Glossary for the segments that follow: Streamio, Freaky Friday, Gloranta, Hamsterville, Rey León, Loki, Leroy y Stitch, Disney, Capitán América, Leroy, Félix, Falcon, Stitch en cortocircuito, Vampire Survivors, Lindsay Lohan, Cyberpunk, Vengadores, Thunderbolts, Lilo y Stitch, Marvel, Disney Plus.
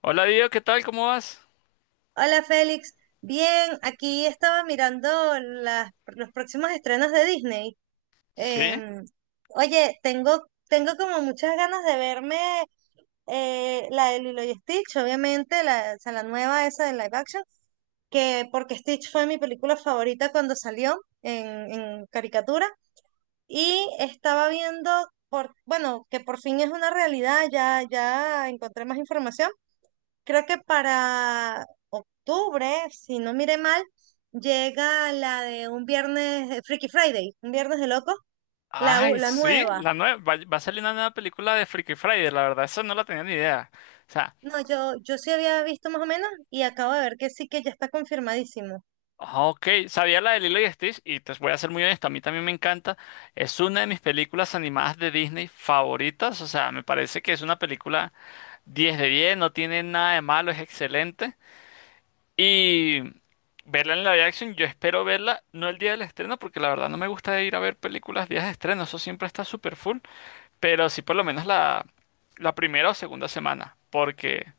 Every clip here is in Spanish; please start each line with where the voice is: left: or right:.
left: Hola Diego, ¿qué tal? ¿Cómo vas?
right: Hola Félix, bien, aquí estaba mirando las, los próximos estrenos de Disney.
left: ¿Sí?
right: Em, oye, tengo como muchas ganas de verme la de Lilo y Stitch, obviamente, la nueva esa de live action, que porque Stitch fue mi película favorita cuando salió en, en caricatura y estaba viendo, bueno, que por fin es una realidad, ya encontré más información creo que para octubre, si no mire mal, llega la de un viernes, Freaky Friday, un viernes de locos, la, u-
left: Ay,
right: la
left: sí,
right: nueva.
left: la nueva, va a salir una nueva película de Freaky Friday, la verdad, esa no la tenía ni idea. O sea,
right: No, yo sí había visto más o menos y acabo de ver que sí que ya está confirmadísimo.
left: ok, sabía la de Lilo y Stitch y te voy a ser muy honesto, a mí también me encanta. Es una de mis películas animadas de Disney favoritas, o sea, me parece que es una película 10 de 10. No tiene nada de malo, es excelente. Y verla en live action, yo espero verla, no el día del estreno, porque la verdad no me gusta ir a ver películas días de estreno, eso siempre está súper full. Pero sí por lo menos la primera o segunda semana, porque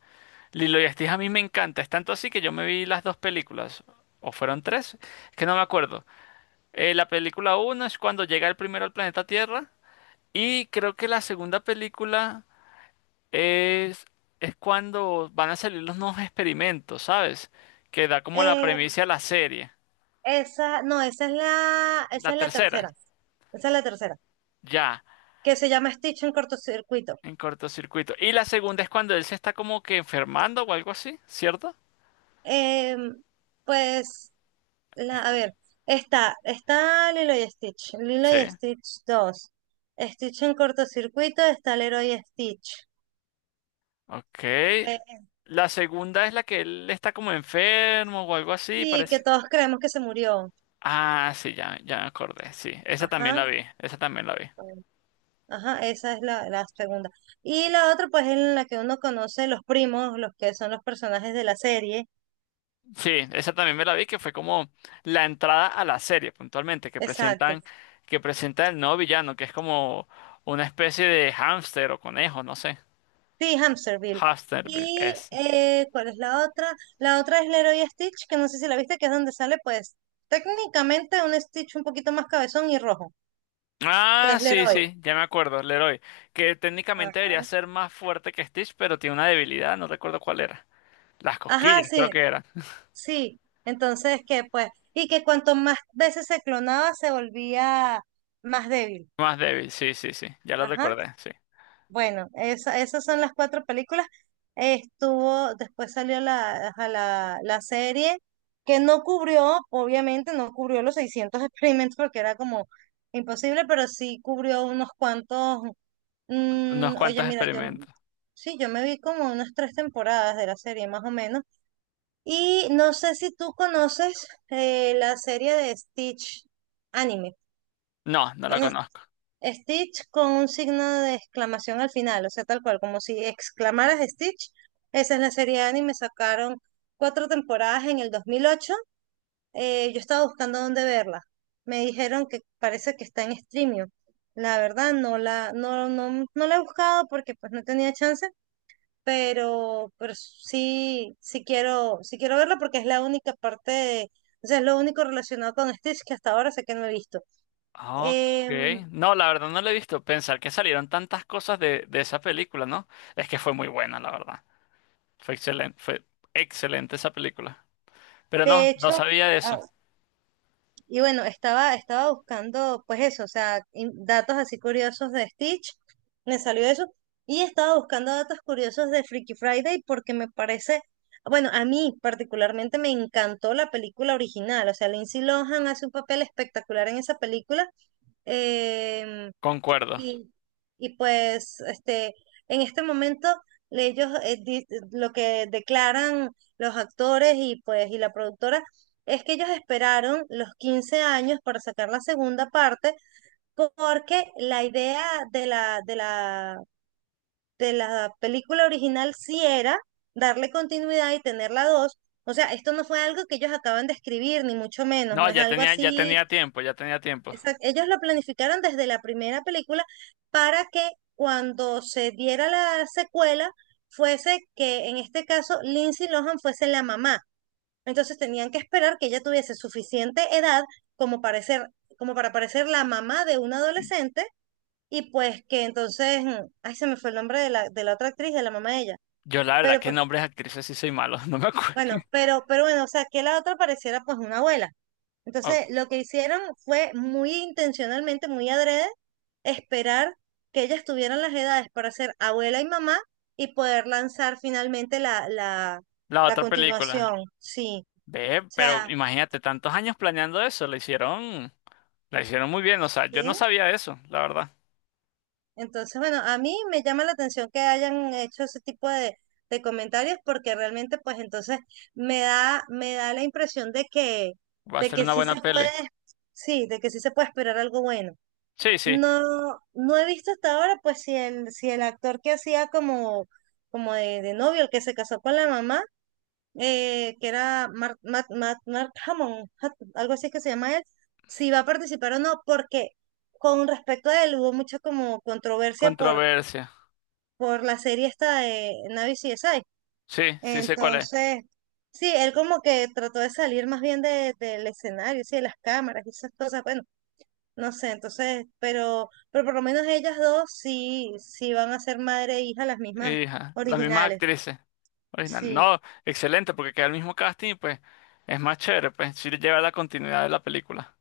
left: Lilo y Stitch a mí me encanta. Es tanto así que yo me vi las dos películas, o fueron tres, es que no me acuerdo. La película uno es cuando llega el primero al planeta Tierra y creo que la segunda película es, es cuando van a salir los nuevos experimentos, ¿sabes? Que da como la
right: Eh,
left: premisa a la serie.
right: esa, no,
left: La
right: esa es la
left: tercera,
right: tercera. Esa es la tercera,
left: ya,
right: que se llama Stitch en cortocircuito.
left: en cortocircuito. Y la segunda es cuando él se está como que enfermando o algo así, ¿cierto?
right: Em, pues a ver, está Lilo y Stitch, Lilo
left: Sí.
right: y Stitch dos Stitch en cortocircuito, está Leroy y Stitch.
left: Ok.
right: Eh,
left: La segunda es la que él está como enfermo o algo así,
right: sí, que
left: parece.
right: todos creemos que se murió.
left: Ah, sí, ya, ya me acordé. Sí, esa también la
right: Ajá,
left: vi. Esa también la vi.
right: eh, ajá, esa es la segunda. Y la otra, pues, es la que uno conoce los primos, los que son los personajes de la serie.
left: Sí, esa también me la vi, que fue como la entrada a la serie, puntualmente,
right: Exacto.
left: que presenta el nuevo villano, que es como una especie de hámster o conejo, no sé.
right: Sí, Hamsterville.
left: Hamster
right: Y,
left: es.
right: ¿cuál es la otra? La otra es Leroy y Stitch, que no sé si la viste, que es donde sale, pues, técnicamente un Stitch un poquito más cabezón y rojo, que
left: Ah,
right: es
left: sí,
right: Leroy.
left: sí, ya me acuerdo, Leroy. Que técnicamente debería
right: Ajá.
left: ser más fuerte que Stitch, pero tiene una debilidad, no recuerdo cuál era. Las
right: Ajá,
left: cosquillas, creo
right: sí,
left: que era.
right: sí. Entonces, que pues, y que cuanto más veces se clonaba, se volvía más débil.
left: Más débil, sí, sí, sí. Ya lo
right: Ajá.
left: recordé, sí.
right: Bueno, esas son las cuatro películas. Estuvo, después salió la serie, que no cubrió, obviamente, no cubrió los 600 experimentos porque era como imposible, pero sí cubrió unos cuantos.
left: Unos cuantos
right: Oye, mira, yo,
left: experimentos.
right: sí, yo me vi como unas tres temporadas de la serie, más o menos. Y no sé si tú conoces la serie de Stitch anime.
left: No, no la
right: En es-
left: conozco.
right: Stitch con un signo de exclamación al final, o sea, tal cual, como si exclamaras Stitch. Esa es la serie de anime, sacaron cuatro temporadas en el 2008. Yo estaba buscando dónde verla. Me dijeron que parece que está en Streamio. La verdad, no la he buscado porque pues no tenía chance, pero, pero sí, quiero verla porque es la única parte, o sea, es lo único relacionado con Stitch que hasta ahora sé que no he visto.
left: Ok.
right: Em,
left: No, la verdad no la he visto. Pensar que salieron tantas cosas de esa película, ¿no? Es que fue muy buena, la verdad. Fue excelente esa película. Pero no,
right: de
left: no
right: hecho,
left: sabía de
right: ah,
left: eso.
right: y bueno, estaba buscando, pues eso, o sea, datos así curiosos de Stitch, me salió eso, y estaba buscando datos curiosos de Freaky Friday porque me parece... Bueno, a mí particularmente me encantó la película original, o sea, Lindsay Lohan hace un papel espectacular en esa película. em,
left: Concuerdo.
right: Y, y pues este, en este momento ellos lo que declaran los actores y pues y la productora es que ellos esperaron los 15 años para sacar la segunda parte porque la idea de la, de la, de la película original sí era darle continuidad y tener la dos. O sea, esto no fue algo que ellos acaban de escribir, ni mucho menos,
left: No,
right: no es algo
left: ya
right: así.
left: tenía tiempo, ya tenía tiempo.
right: Exacto. Ellos lo planificaron desde la primera película para que cuando se diera la secuela fuese que en este caso Lindsay Lohan fuese la mamá. Entonces tenían que esperar que ella tuviese suficiente edad como para ser, como para parecer la mamá de un adolescente y pues que entonces, ay, se me fue el nombre de la otra actriz, de la mamá de ella.
left: Yo la verdad,
right: Pero
left: que
right: pues,
left: nombres de actrices sí soy malo, no me acuerdo.
right: bueno, pero bueno, o sea, que la otra pareciera pues una abuela.
left: Ok,
right: Entonces, lo que hicieron fue muy intencionalmente, muy adrede, esperar que ellas tuvieran las edades para ser abuela y mamá y poder lanzar finalmente la, la,
left: la
right: la
left: otra película.
right: continuación. Sí, o
left: Ve, pero
right: sea,
left: imagínate, tantos años planeando eso, lo hicieron. La hicieron muy bien, o sea, yo no
right: sí.
left: sabía eso, la verdad.
right: Entonces, bueno, a mí me llama la atención que hayan hecho ese tipo de comentarios porque realmente, pues entonces me da la impresión de que,
left: Va a
right: de
left: ser
right: que
left: una
right: sí
left: buena
right: se puede,
left: peli.
right: sí, de que sí se puede esperar algo bueno.
left: Sí, sí,
right: No, no he visto hasta ahora, pues si el actor que hacía como, como de novio, el que se casó con la mamá, que era Mark Hammond, algo así es que se llama él, si va a participar o no, porque con respecto a él hubo mucha como controversia por,
left: controversia.
right: por la serie esta de Navi CSI.
left: Sí, sí sé cuál es.
right: Entonces, sí, él como que trató de salir más bien del escenario, sí, de las cámaras y esas cosas. Bueno, no sé, entonces, pero por lo menos ellas dos sí van a ser madre e hija las mismas
left: Hija, las mismas
right: originales,
left: actrices originales.
right: sí.
left: No, excelente, porque queda el mismo casting y pues es más chévere, pues sí lleva la continuidad de la película.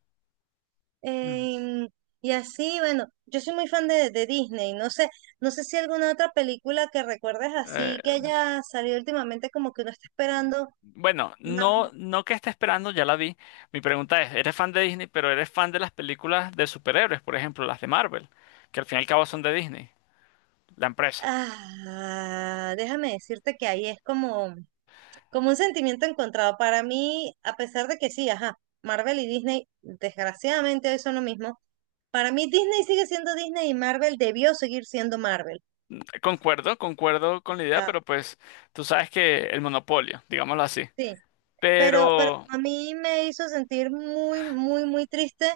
left: Mm.
right: Em, y así, bueno, yo soy muy fan de Disney, no sé si alguna otra película que recuerdes
left: Eh,
right: así que haya salido últimamente como que uno está esperando
left: bueno,
right: más.
left: no, no que esté esperando, ya la vi. Mi pregunta es, ¿eres fan de Disney, pero eres fan de las películas de superhéroes, por ejemplo, las de Marvel, que al fin y al cabo son de Disney, la empresa?
right: Ah, déjame decirte que ahí es como, como un sentimiento encontrado para mí, a pesar de que sí, ajá, Marvel y Disney desgraciadamente hoy son lo mismo, para mí Disney sigue siendo Disney y Marvel debió seguir siendo Marvel.
left: Concuerdo, concuerdo
right: O
left: con la idea,
right: sea,
left: pero pues tú sabes que el monopolio, digámoslo así.
right: sí, pero
left: Pero,
right: a mí me hizo sentir muy, muy, muy triste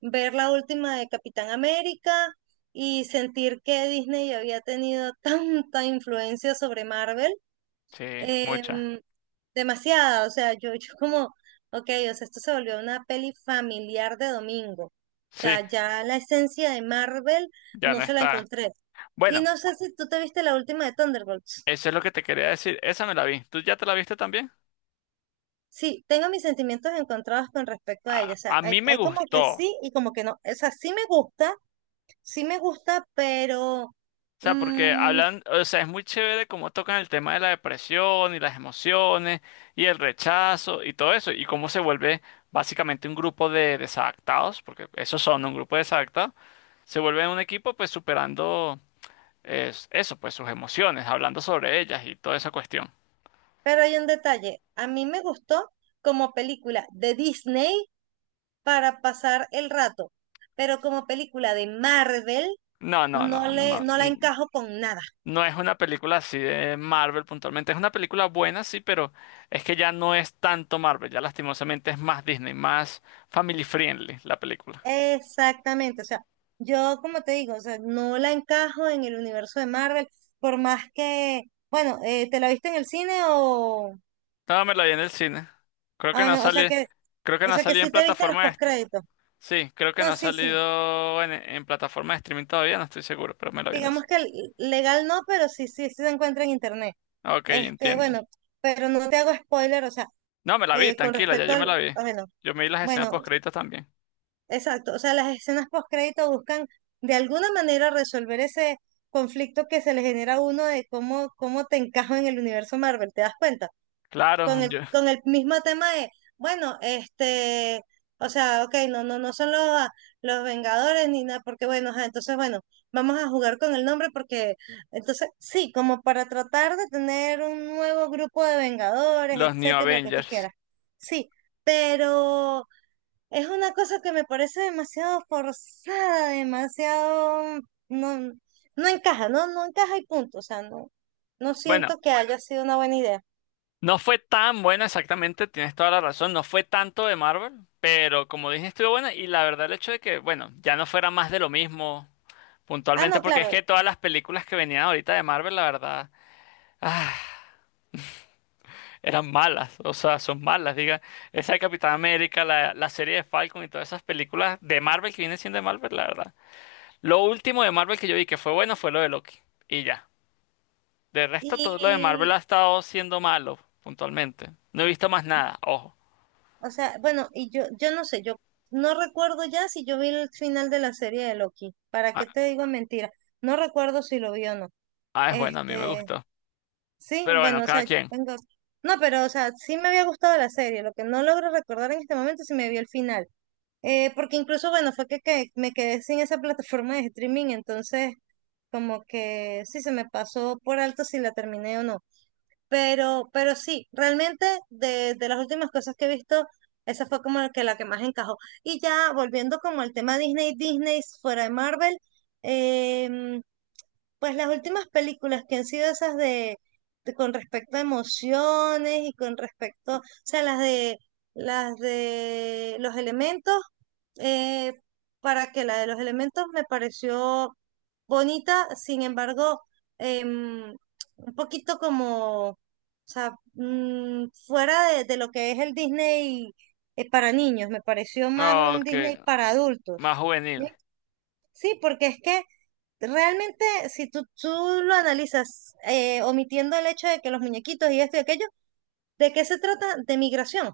right: ver la última de Capitán América y sentir que Disney había tenido tanta influencia sobre Marvel
left: sí, mucha.
right: em, demasiada, o sea, yo, yo como, ok, o sea, esto se volvió una peli familiar de domingo. O
left: Sí,
right: sea, ya la esencia de Marvel
left: ya
right: no
left: no
right: se la
left: está.
right: encontré. Y
left: Bueno,
right: no sé si tú te viste la última de Thunderbolts.
left: eso es lo que te quería decir. Esa me la vi. ¿Tú ya te la viste también?
right: Sí, tengo mis sentimientos encontrados con respecto a ella.
left: A,
right: O sea,
left: a
right: hay,
left: mí me
right: hay como que
left: gustó.
right: sí y como que no. O sea, pero,
left: O sea, porque
right: mm,
left: hablan, o sea, es muy chévere cómo tocan el tema de la depresión y las emociones y el rechazo y todo eso. Y cómo se vuelve básicamente un grupo de desadaptados, porque esos son un grupo de desadaptados, se vuelve un equipo pues superando es eso, pues sus emociones, hablando sobre ellas y toda esa cuestión.
right: pero hay un detalle. A mí me gustó como película de Disney para pasar el rato, pero como película de Marvel,
left: No, no, no, no,
right: no la encajo con nada.
left: no es una película así de Marvel puntualmente. Es una película buena, sí, pero es que ya no es tanto Marvel, ya lastimosamente es más Disney, más family friendly la película.
right: Exactamente, o sea, yo como te digo, o sea, no la encajo en el universo de Marvel, por más que, bueno, ¿te la viste en el cine o,
left: No, me la vi en el cine. Creo
right: ah,
left: que no
right: bueno,
left: sale, creo que
right: o
left: no
right: sea que
left: salió en
right: sí te viste los
left: plataforma de
right: postcréditos?
left: sí, creo que no
right: No,
left: ha
right: sí, sí,
left: salido en, plataforma de streaming todavía, no estoy seguro, pero me la vi en el
right: digamos
left: cine.
right: que legal no, pero sí, sí se encuentra en internet.
left: Ok,
right: Este,
left: entiendo.
right: bueno, pero no te hago spoiler, o sea,
left: No, me la vi,
right: con
left: tranquila, ya
right: respecto
left: yo me
right: al,
left: la vi.
right: ah, bueno,
left: Yo me vi las escenas
right: bueno,
left: post créditos también.
right: exacto, o sea, las escenas postcrédito buscan de alguna manera resolver ese conflicto que se le genera a uno de cómo, cómo te encajo en el universo Marvel, ¿te das cuenta?
left: Claro,
right: Con el mismo tema de, bueno, este, o sea, ok, no, no, no son los, a- los Vengadores ni nada, porque bueno, ajá, entonces bueno, vamos a jugar con el nombre porque, entonces, sí, como para tratar de tener un nuevo grupo de Vengadores,
left: los New
right: etcétera, lo que tú
left: Avengers.
right: quieras. Sí, pero. Es una cosa que me parece demasiado forzada, demasiado, no, no encaja, no, no encaja y punto. O sea, no, no
left: Bueno,
right: siento que haya sido una buena idea.
left: no fue tan buena exactamente, tienes toda la razón, no fue tanto de Marvel, pero como dije, estuvo buena y la verdad el hecho de que, bueno, ya no fuera más de lo mismo
right: Ah,
left: puntualmente,
right: no,
left: porque es
right: claro.
left: que todas las películas que venían ahorita de Marvel, la verdad, ah, eran malas, o sea, son malas, diga, esa de Capitán América, la serie de Falcon y todas esas películas de Marvel que vienen siendo de Marvel, la verdad. Lo último de Marvel que yo vi que fue bueno fue lo de Loki, y ya. De resto, todo lo de Marvel
right: Y,
left: ha estado siendo malo, puntualmente. No he visto más nada, ojo.
right: bueno, y yo no sé, yo no recuerdo ya si yo vi el final de la serie de Loki. ¿Para
left: Ah,
right: qué te digo mentira? No recuerdo si lo vi o no.
left: ah, es bueno, a mí me
right: Este,
left: gustó.
right: sí,
left: Pero bueno,
right: bueno, o
left: cada
right: sea,
left: quien.
right: tengo, no, pero, o sea, sí me había gustado la serie. Lo que no logro recordar en este momento es si me vi el final. Porque incluso, bueno, fue que me quedé sin esa plataforma de streaming, entonces como que sí se me pasó por alto si la terminé o no. Pero sí, realmente de las últimas cosas que he visto, esa fue como la que más encajó. Y ya volviendo como al tema Disney, Disney fuera de Marvel, em, pues las últimas películas que han sido esas con respecto a emociones y con respecto, o sea, las de los elementos, eh, para que la de los elementos me pareció bonita, sin embargo, em, un poquito como, o sea, fuera de lo que es el Disney para niños, me pareció más
left: No,
right: un
left: ok,
right: Disney para adultos.
left: más juvenil
right: ¿Sí? Sí, porque es que realmente, si tú lo analizas, omitiendo el hecho de que los muñequitos y esto y aquello, ¿de qué se trata? De migración.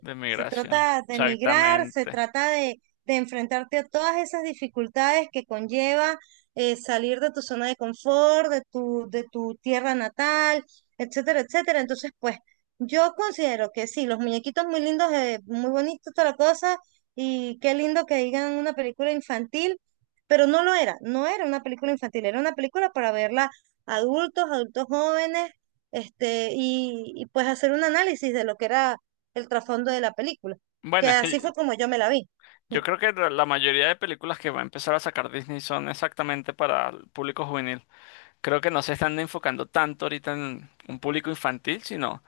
left: de
right: Se
left: migración.
right: trata de migrar, se
left: Exactamente.
right: trata de enfrentarte a todas esas dificultades que conlleva salir de tu zona de confort, de tu tierra natal, etcétera, etcétera. Entonces, pues, yo considero que sí, los muñequitos muy lindos, muy bonitos, toda la cosa, y qué lindo que digan una película infantil, pero no lo era, no era una película infantil, era una película para verla adultos, adultos jóvenes, este, y pues hacer un análisis de lo que era el trasfondo de la película,
left: Bueno,
right: que
left: es
right: así fue
left: que
right: como yo me la vi.
left: yo creo que la mayoría de películas que va a empezar a sacar Disney son exactamente para el público juvenil. Creo que no se están enfocando tanto ahorita en un público infantil, sino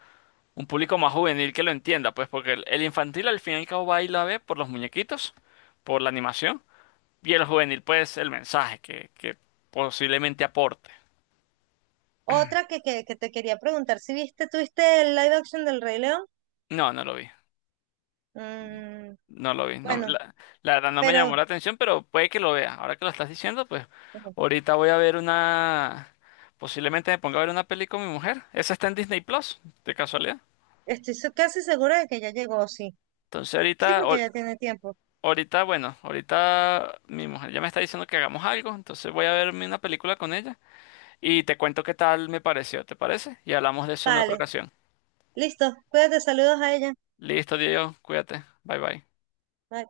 left: un público más juvenil que lo entienda, pues porque el infantil al fin y al cabo va y la ve por los muñequitos, por la animación. Y el juvenil, pues, el mensaje que posiblemente aporte.
right: Otra que te quería preguntar, si viste, tuviste el live action del Rey León?
left: No, no lo vi.
right: Mm,
left: No lo vi. No,
right: bueno,
left: la verdad no me llamó
right: pero
left: la atención, pero puede que lo vea. Ahora que lo estás diciendo, pues
right: bueno,
left: ahorita voy a ver una. Posiblemente me ponga a ver una peli con mi mujer. Esa está en Disney Plus, de casualidad.
right: estoy casi segura de que ya llegó, sí.
left: Entonces
right: Sí, porque ya tiene tiempo.
left: ahorita, bueno, ahorita mi mujer ya me está diciendo que hagamos algo. Entonces voy a verme una película con ella y te cuento qué tal me pareció, ¿te parece? Y hablamos de eso en otra
right: Vale,
left: ocasión.
right: listo, cuídate, saludos a ella.
left: Listo, Diego, cuídate. Bye bye.
right: Bye.